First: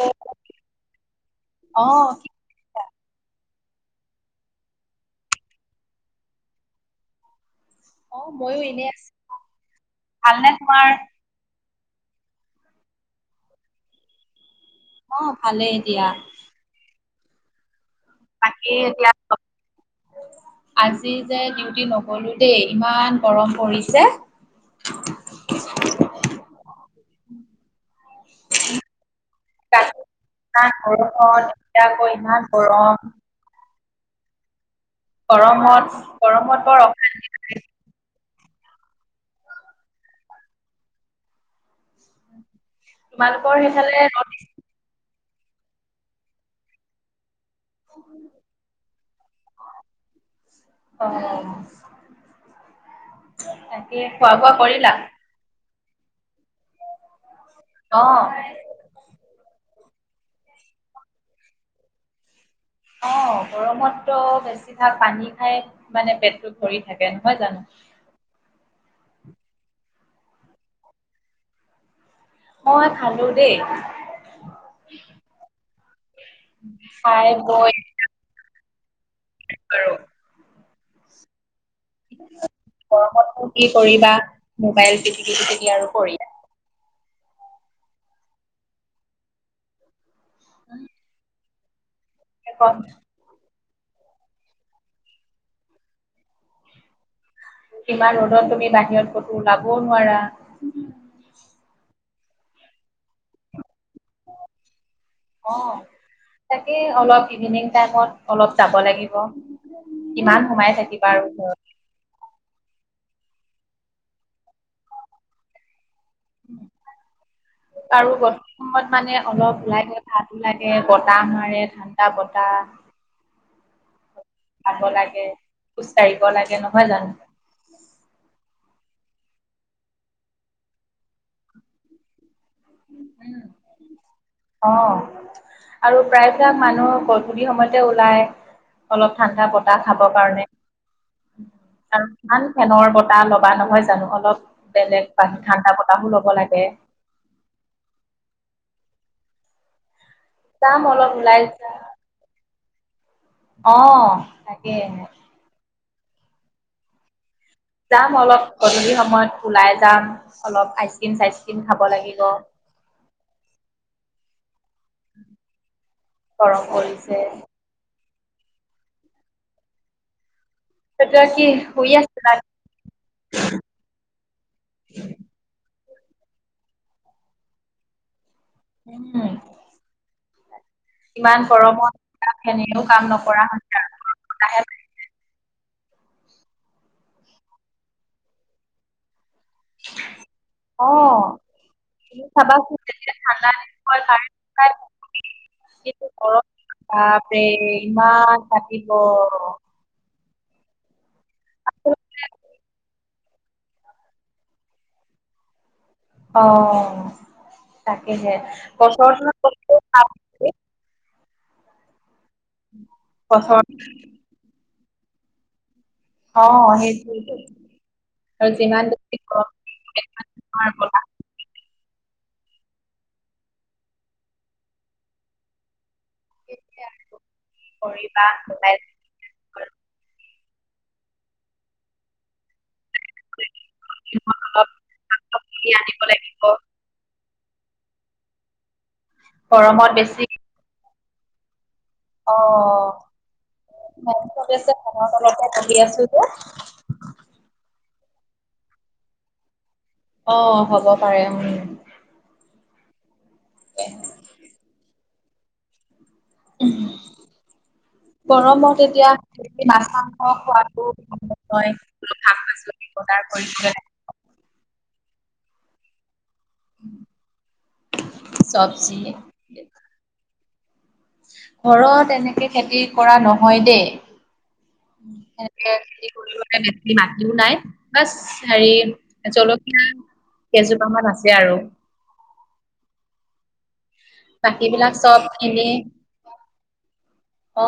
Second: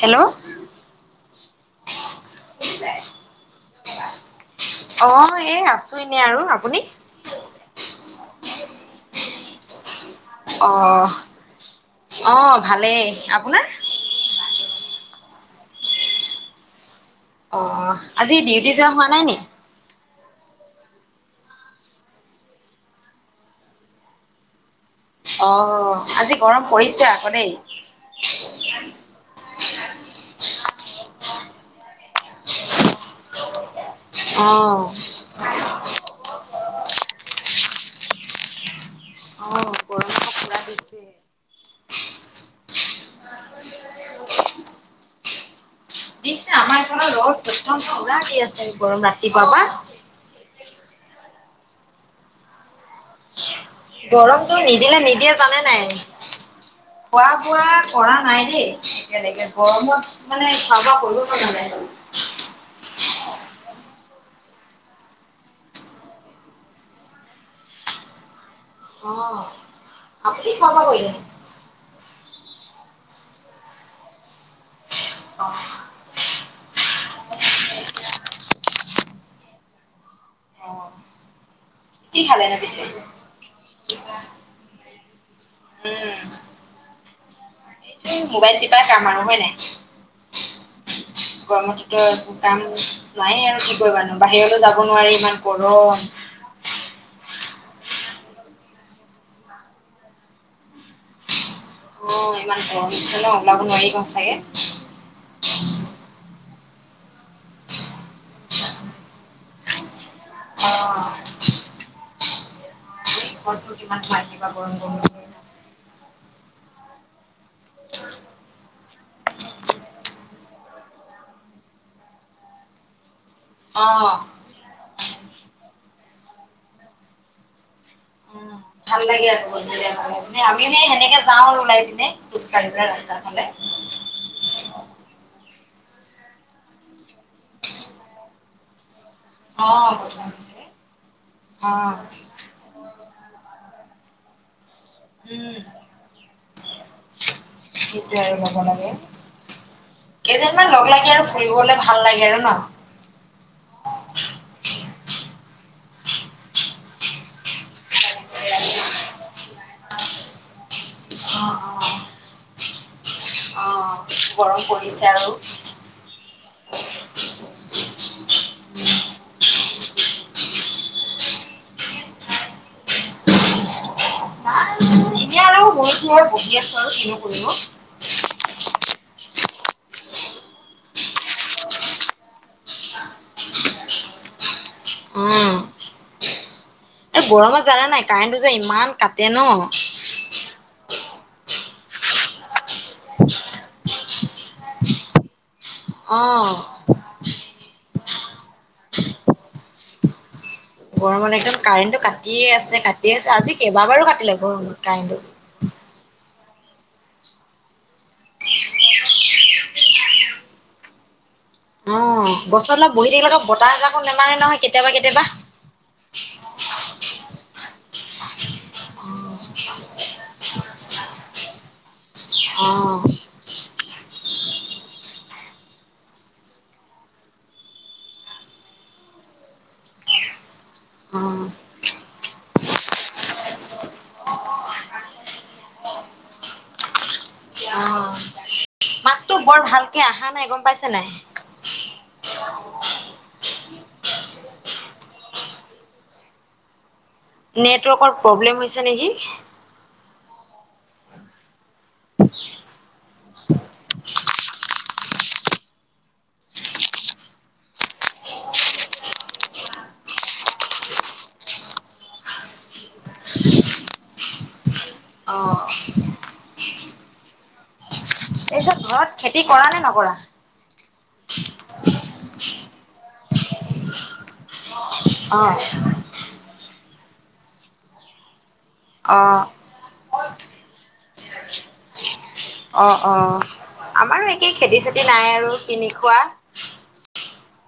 Hello কি অ মই এই আছোঁ এনেই আৰু আপুনি? অ মইয়ো এনেই আছোঁ অহ অহ ভালেই, আপোনাৰ? অ ভালেই দিয়া। অঁ বাকী এতিয়া আজি যে ডিউটি নগলো দেই, ইমান গৰম পৰিছে। অ আজি গৰম পৰিছে আকৌ দেই। উ ইমান গৰমত এতিয়া আকৌ ইমান গৰম। অ গৰমত গৰমত বৰ অশান্তি লাগে। অ প খ দিছে [unintelligible] তোমালোকৰ সেইফালে ৰ'দ দিছে? দিছে আমাৰ এই ফালে ৰদ প্ৰচণ্ড পোৰা দি আছে গৰম ৰাতিপুৱা পা। অ তাকে খোৱা বোৱা গৰমটো কৰিলা নিদিলে নিদিয়ে জানে নাই? খোৱা বোৱা অ কৰা নাই দেই। তেনেকে গৰমত মানে খোৱা বোৱা কৰিব মন নাযায়। অ গৰমততো বেছিভাগ পানী খাই মানে পেটটো ভৰি থাকে নহয় জানো? অ আপুনি খোৱা বোৱা কৰিলে নাই? মই খালোঁ দেই। অ চাৰে ফোন কৰিছে। [unintelligible] কৰো [unintelligible] অ কি খালেনো [inaudible] পিছে গৰমত নো কি কৰিবা, মোবাইল টিপি টিপি থাকি আৰু কৰিবা উম মোবাইল টিপা কাম আৰু হয় নাই। উম গৰমততো একো কাম নাইয়ে আৰু কি কৰিবা নো বাহিৰলৈ যাব নোৱাৰি ইমান গৰম। ইমান ৰ'দত তুমি বাহিৰত কতো ওলাবও নোৱাৰা। অ ইমান গৰম দিছে ন ওলাব নোৱাৰি ন সঁচাকে। অ তাকে অলপ ইভিনিং টাইমত অলপ যাব লাগিব। কিমান সোমাই থাকিবা আৰু ঘৰত। ঘৰত নো কিমান থাকিবা গৰম গৰম কে। পাৰোঁ গধুলি। সময়ত মানে অলপ ওলাই গলে ভালো লাগে বতাহ মাৰে ঠাণ্ডা বতাহ। অঁ খাব লাগে খোজ কাঢ়িব লাগে নহয় জানোঁ। উম ভাল লাগে আৰু গধূলি সময়ত আমি এনেই সেনেকে যাওঁ আৰু ওলাই পিনে। খোজকাঢ়িবলে ৰাস্তাৰ উম, ফালে। অ আৰু প্ৰায়বিলাক মানুহ গধুলি সময়তে ওলাই। অলপ ঠাণ্ডা বতাহ অ' খাব গধূলি কাৰণে, হ'লে অ' আৰু ধান ফেনৰ বতাহ ল'বা নহয় জানো অলপ বেলেগ বাহ উম। ঠাণ্ডা বতাহো ল'ব লাগে কিটোৱে আৰু ল'ব লাগে কেইজনমান যাম লগ অলপ লাগি আৰু ওলাই যাম। ফুৰিবলে ভাল লাগে আৰু ন অ তাকে যাম অলপ ন'? গধুলি সময়ত ওলাই যাম অলপ আইচক্ৰীম অ', চাইচক্ৰীিম খাব অ', লাগিব অ', গৰম পৰিছে আৰু গৰম কৰিছে তেতিয়া কি শুই আছিলা শুই শুই আৰু বহী আছো আৰু কিনো কৰিব উম ইমান গৰমত ফেনখন এনেও কাম নকৰা হৈছে আৰু গৰম বতাহে অ আৰু গৰমত জানা নাই কাৰেণ্টো যে ইমান কাটে ন অ ই চাবাচোন যেতিয়া ঠান্ডা দিন পৰে কাৰেন্ট সদায় থাকে কি যে গৰম অ'। বাপৰে ইমান থাকিব গৰমত একদম কাৰেণ্টটো আচলতে কাটিয়ে আছে কাটিয়ে আছে আজি কেইবাবাৰো কাটিলে গৰমত কাৰেণ্টটো অ তাকেহে বছৰচত নো কত কাট অ গছৰ তলত বহি থাকিলেও বছৰ বতাহ এজাক নামাৰে নহয় কেতিয়াবা কেতিয়াবা অ সেইটো আৰু যিমান [unintelligible] নায়ে বতাহ অ আৰু কৰিবা উপায় ত অঁ [unintelligible] অলপ [unintelligible] কিনি আনিব লাগিব অ মাততো বৰ গৰমত ভালকে বেছি অহা নাই গম পাইছে নাই অ ফেন চলি আছে ফেনৰ তলতে বহি আছো যে নেটৱৰ্কৰ প্ৰব্লেম হৈছে নেকি অ হ'ব পাৰে উম আ [inaudible] [unintelligible] [unintelligible] গৰমত এতিয়া [unintelligible] মাছ মাংস খোৱাদো বিয় শাক পাচলি বজাৰ কৰিছিলে। অ [unintelligible] ঘৰত খেতি চবজি কৰা নে নকৰা ঘৰত এনেকে খেতি কৰা নহয় দেই এনেকে খেতি কৰিবলৈ মাটতিও নাই বাছ হেৰি অ', জলকীয়া কেজোপামান আছে আৰু অ' অ' আমাৰো একেই বাকী খেতি বিলাক চেতি চব নাই আৰু এনেই কিনি খোৱা। অ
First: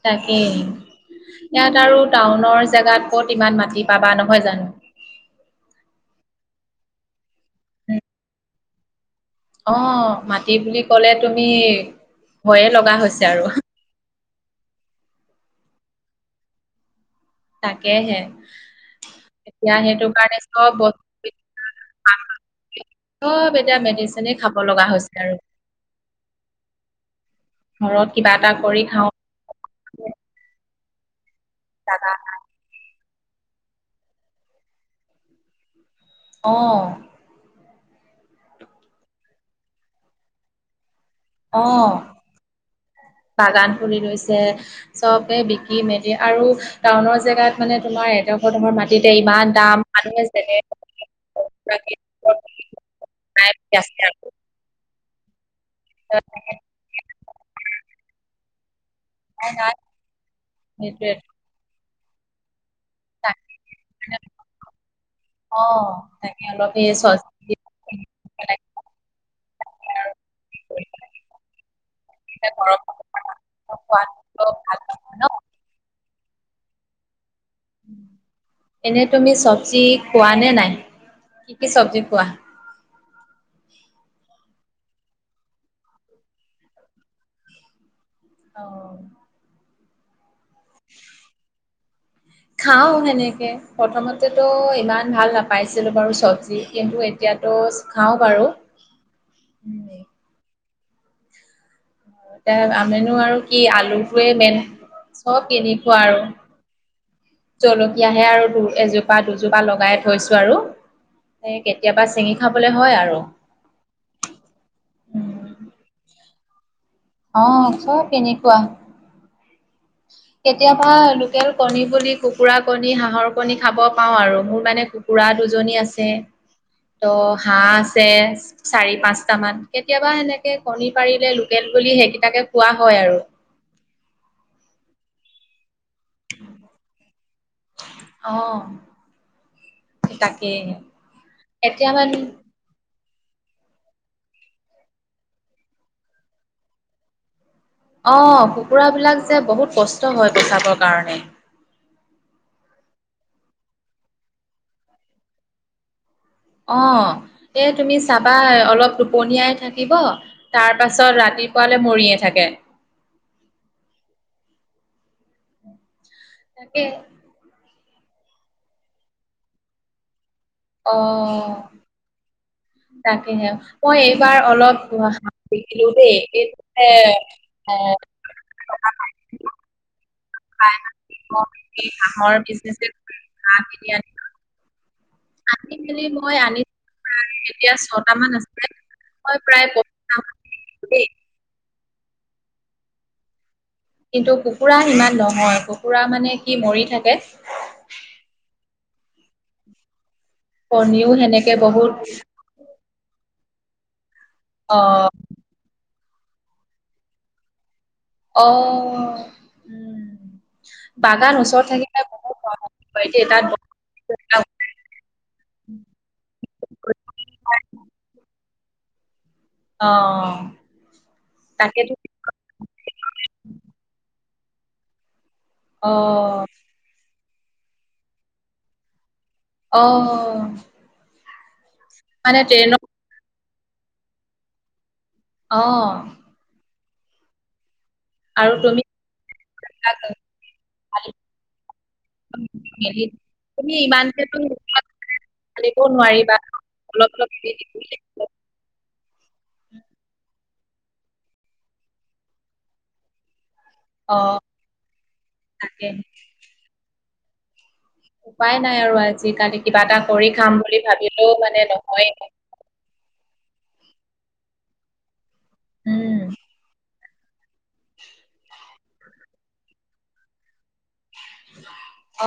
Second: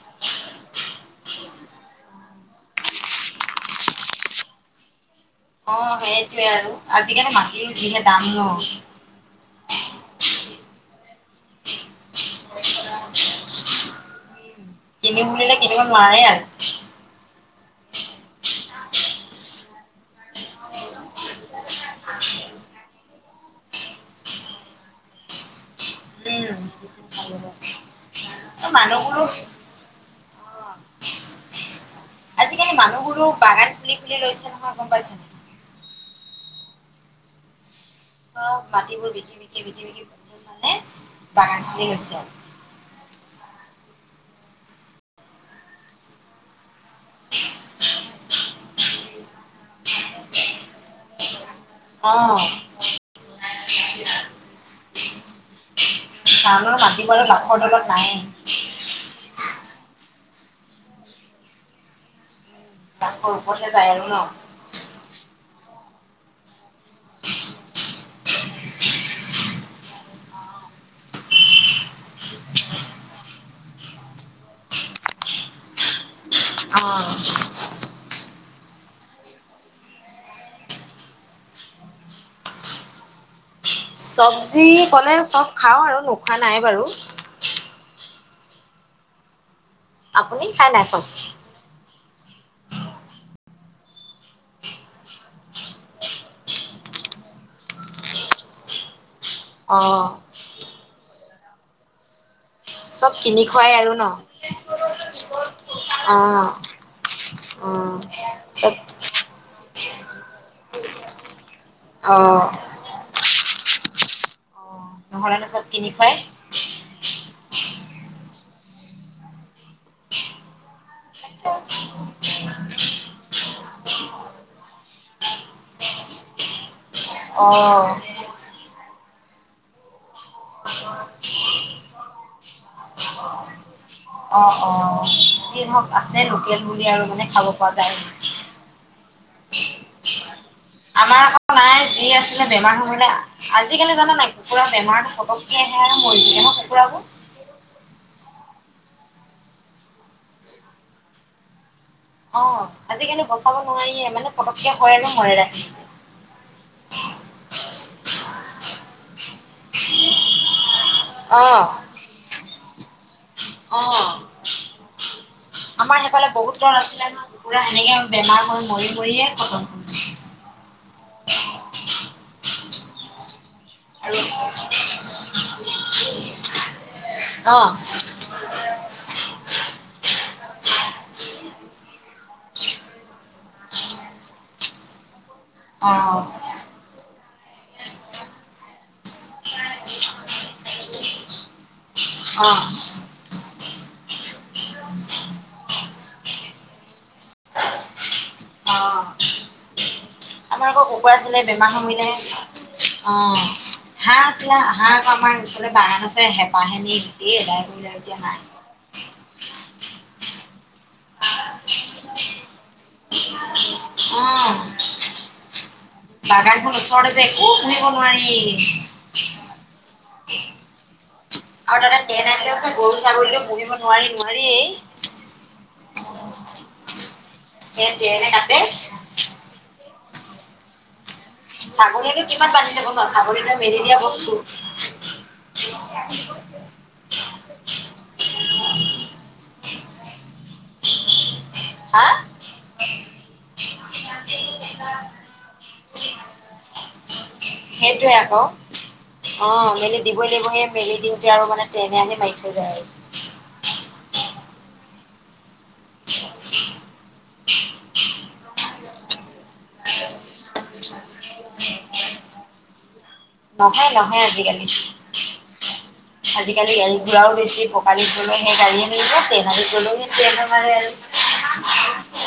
'তাকেই। ইয়াত আৰু টাউনৰ জেগাত ক'ত ইমান মাটি পাবা নহয় জানো। অ' সেইটোয়ে আৰু আজিকালি মাটিৰ উম, যিহে দাম ন অ মাটি বুলি ক'লে তুমি ভয়ে লগা হৈছে আৰু কিনিম বুলিলে কিনিব নোৱাৰে আৰু। তাকেহে। এতিয়া সেইটো কাৰণে চব বস্তু চব এতিয়া মেডিচিনে খাব লগা হৈছে আৰু। উম। ঘৰত কিবা এটা অ' কৰি খাওঁ মানুহবোৰো [inaudible] [unintelligible] আজিকালি মানুহবোৰো বাগান খুলি খুলি লৈছে নহয় গম পাইছা নাই। অ'। চব মাটিবোৰ বিকি বিকি বিকি বিকি [unintelligible] মানে বাগান খুলি অ' লৈছে আৰু। বাগান খুলি লৈছে চবে বিকি মেলি আৰু টাউনৰ জেগাত মানে তোমাৰ এ [unintelligible] তোমাৰ মাটিতে ইমান দাম, মানুহে অ', [unintelligible] [unintelligible] টাউনৰ মাটিবোৰো লাখৰ তলত নায়েই। এই নাই। সেইটোৱে। লাখৰ ওপৰতহে যায় আৰু ন'? অ' তাকে অলপ এই চ অ'। এনে তুমি চবজি খোৱা নে নাই? কি কি চবজি খোৱা? চবজি ক'লে চব খাওঁ আৰু, নোখোৱা নাই বাৰু। অ'। আপুনি খাই নাই চব? খাওঁ হেনেকে। প্ৰথমতেতো ইমান ভাল নাপাইছিলোঁ বাৰু চবজি কিন্তু এতিয়াতো খাওঁ বাৰু। অ'। এতিয়া চব আমিনো আৰু কিনি কি, খুৱাই আৰু ন? আলুটোৱে মেইন, চব কিনি খোৱা আৰু। অ', অ', জলকীয়াহে আৰু চব দু-এযোপ পা দুজোপা লগাই থৈছোঁ আৰু, সেই কেতিয়াবা চিঙি অ', খাবলৈ হয় আৰু। অ', নহ'লেনো চব কিনি খুৱাই। অ' চব কেনেকুৱা। কেতিয়াবা লোকেল কণী বুলি, কুকুৰা কণী, হাঁহৰ কণী খাব পাওঁ আৰু, মোৰ মানে কুকুৰা দুজনী আছে ত' হাঁহ অ', আছে। চাৰি পাঁচটা মান। কেতিয়াবা সেনেকে কণী পাৰিলে লোকেল বুলি সেইকেইটাকে খোৱা হয় আৰু। অ', অ' যি ধৰক আছে লোকেল বুলি আৰু মানে খাব পৰা যায়। সেই তাকে। আমাৰ আকৌ নাই, যি আছিলে বেমাৰ হ'বলৈ আজিকালি জানা নাই কুকুৰাৰ বেমাৰ পটককে আহে আৰু মৰি যায় কুকুৰাবোৰ। অ' কুকুৰাবিলাক যে বহুত কষ্ট হয় বচাবৰ কাৰণে। অ' আজিকালি বচাব নোৱাৰিয়ে, মানে পটককে হয় আৰু মৰে ৰাতি। অ' এই তুমি চাবা অলপ টোপনীয়াই থাকিব তাৰপাছত অ', ৰাতিপুৱালে মৰিয়ে থাকে। অ' আমাৰ সেইফালে বহুত ঘৰ তাকে আছিলে নহয়। পুৰা সেনেকে বেমাৰ হৈ মৰি মৰিয়ে খতম। হৈছে। অ'। তাকেহে। মই আৰু এইবাৰ অলপ [unintelligible] দেখিলো দেই এইটো যে অ এ অহা নাই [unintelligible] নাই আহা নেকি হাঁহৰ বিজনেছে কৰিম হাঁহ কিনি আনিম আনি অ মেলি মই অ আনি প্ৰায় এতিয়া ছটা মান আছে মই প্ৰায় [unintelligible] দেই অ কিন্তু কুকুৰা ইমান নহয় কুকুৰা মানে কি মৰি থাকে অ আমাৰ আকৌ কণীও কুকুৰা আছিলে সেনেকে বেমাৰ হৈ বহুত মৰিলে অ হাঁহ আছিলে অ হাঁহ আকৌ আমাৰ পিছফালে বাগান আছে হেপাহে নি গোটেই এদাই কৰিলে এতিয়া হাহঁ অ উম বাগান ওচৰত থাকিলে বহুত ভয় হয় [unintelligible] অ বাগানখন ওচৰতে যে একো পোহিব নোৱাৰি অ আৰু তাকেতো তাতে তেন আহিলেও চোন গৰু ছাগলীও পুহিব নোৱাৰি নোৱাৰিয়ে অ সেই ট্ৰেনে কাটে অ ছাগলী নো মানে কিমান বান্ধি ট্ৰেইনত থব বাৰু ছাগলী ত মেলি দিয়া বস্তু অ আৰু তুমি [unintelligible] হা [unintelligible] তুমি ইমানকে তু [unintelligible] [unintelligible] নোৱাৰিবা অলপ অলপ [unintelligible] সেইটোৱে আকৌ অ মেলি দিবই লাগিব হে মেলি দিওঁতে আৰু মানে ট্ৰেনে আহি মাৰি থৈ যায় আৰু অ তাকে [unintelligible] উপায় নাই আৰু আজিকালি কিবা এটা কৰি খাম বুলি ভাবিলেও মানে নহয় নহয় নহয় আজিকালি উম, আজিকালি গাড়ী ঘোৰাও বেছি হল বালিত গলৌ হে গাড়ীয়ে নেৰিব ট্ৰেন আলিত গলৌ হে ট্ৰেনে মাৰে আৰু অ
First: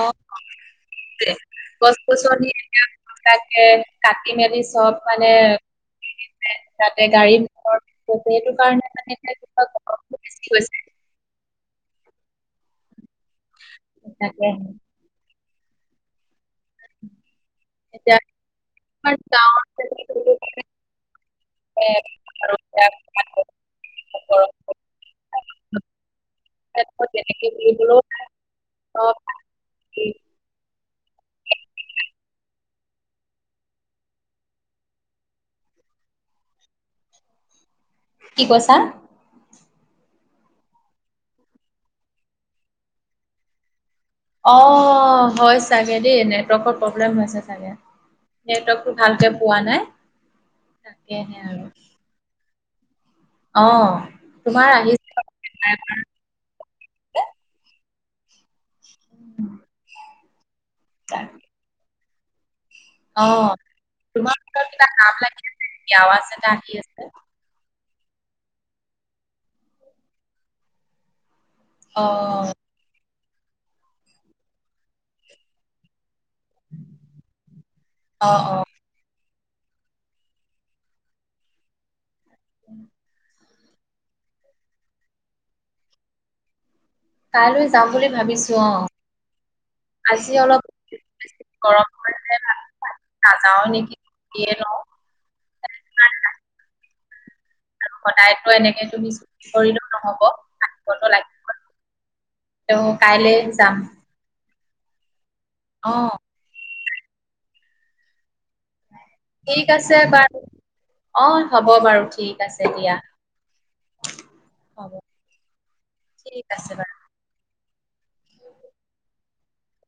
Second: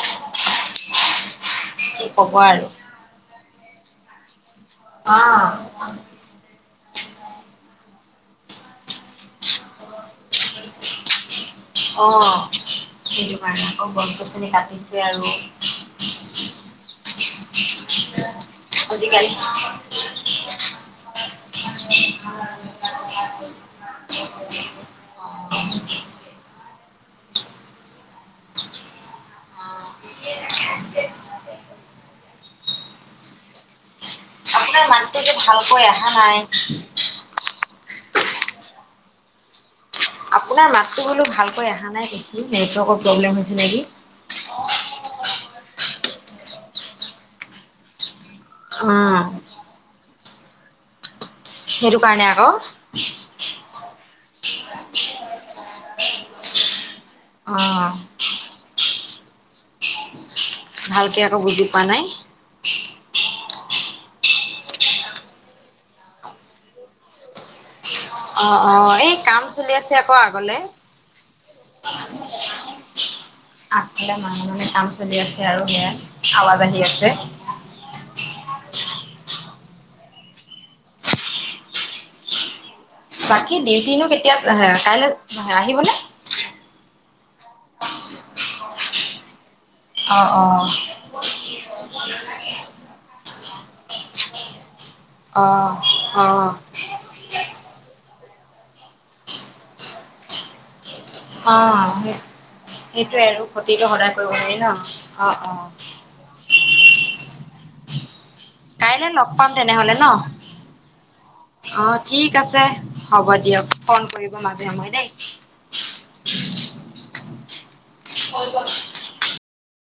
কি ক'ব গছ-গছনি আৰু [unintelligible] কাটি মেলি চব অ মানে তাতে গাড়ীত [unintelligible] সেইটো কাৰণে মানে এয়া কিবা গৰমটো বেছি হৈছে অ সেইটো কাৰণে আকৌ তাকে গছ-গছনি কাটিছে আৰু তিয়া আজিকালি আমাৰ [unintelligible] [unintelligible] [unintelligible] অ [unintelligible] অ অ [unintelligible] আপোনাৰ মাতটো যে ভালকৈ আহা নাই কি কৈছা আপোনাৰ মাতটো ব'লো ভালকৈ অহা নাই বেছি নেটৱৰ্কৰ প্ৰব্লেম হৈছে নেকি অ হয় চাগে দেই নেটৱৰ্কৰ প্ৰব্লেম হৈছে চাগে অ নেটৱৰ্কটো ভালকে পোৱা নাই তাকেহে আৰু সেইটো কাৰণে আক অ তোমাৰ আহিছ [unintelligible] অঁ। উ [unintelligible] ভালকে আকৌ বুজি পোৱা নাই। অঁ তোমাৰ ফালৰ কিবা লাগি আছে নিকি? আৱাজ এটা আহি আছে। অঁ অঁ এই কাম চলি আছে আকৌ আগলে। অ', আগফালে মানুহে মানে কাম চলি আছে আৰু সেয়া আৱাজ আহি আছে। [unintelligible] অ' অ' উ [unintelligible] বাকী দিউটিনো কেতিয়া হে কাইলে আহিবনে? কাইলৈ যাম বুলি ভাবিছো অঁ, অ', আজি অলপ। অ', গৰম বন্ধত [unintelligible] নাযাওঁ নেকি। ইয়ে যাব অঁ অঁ। সদায়টো এনেকে তুমি কৰিলেও নহ'ব। আহিবতো লাগিবই অঁ সেই, ত' সেইটোৱে কাইলে আৰু যাম ক্ষতিটো সদায় কৰিব নোৱাৰি ন' অঁ অঁ। অঁ কাইলে ল'গ পাম ঠিক আছে তেনেহ'লে ন'? বাৰু অ' হ'ব অঁ বাৰু ঠিক আছে, দিয়া হ'ব দিয়ক। ফোন কৰিব মাজে সময় হ'ব দেই। ঠিক আছে বাৰু। হৈ গ'ল।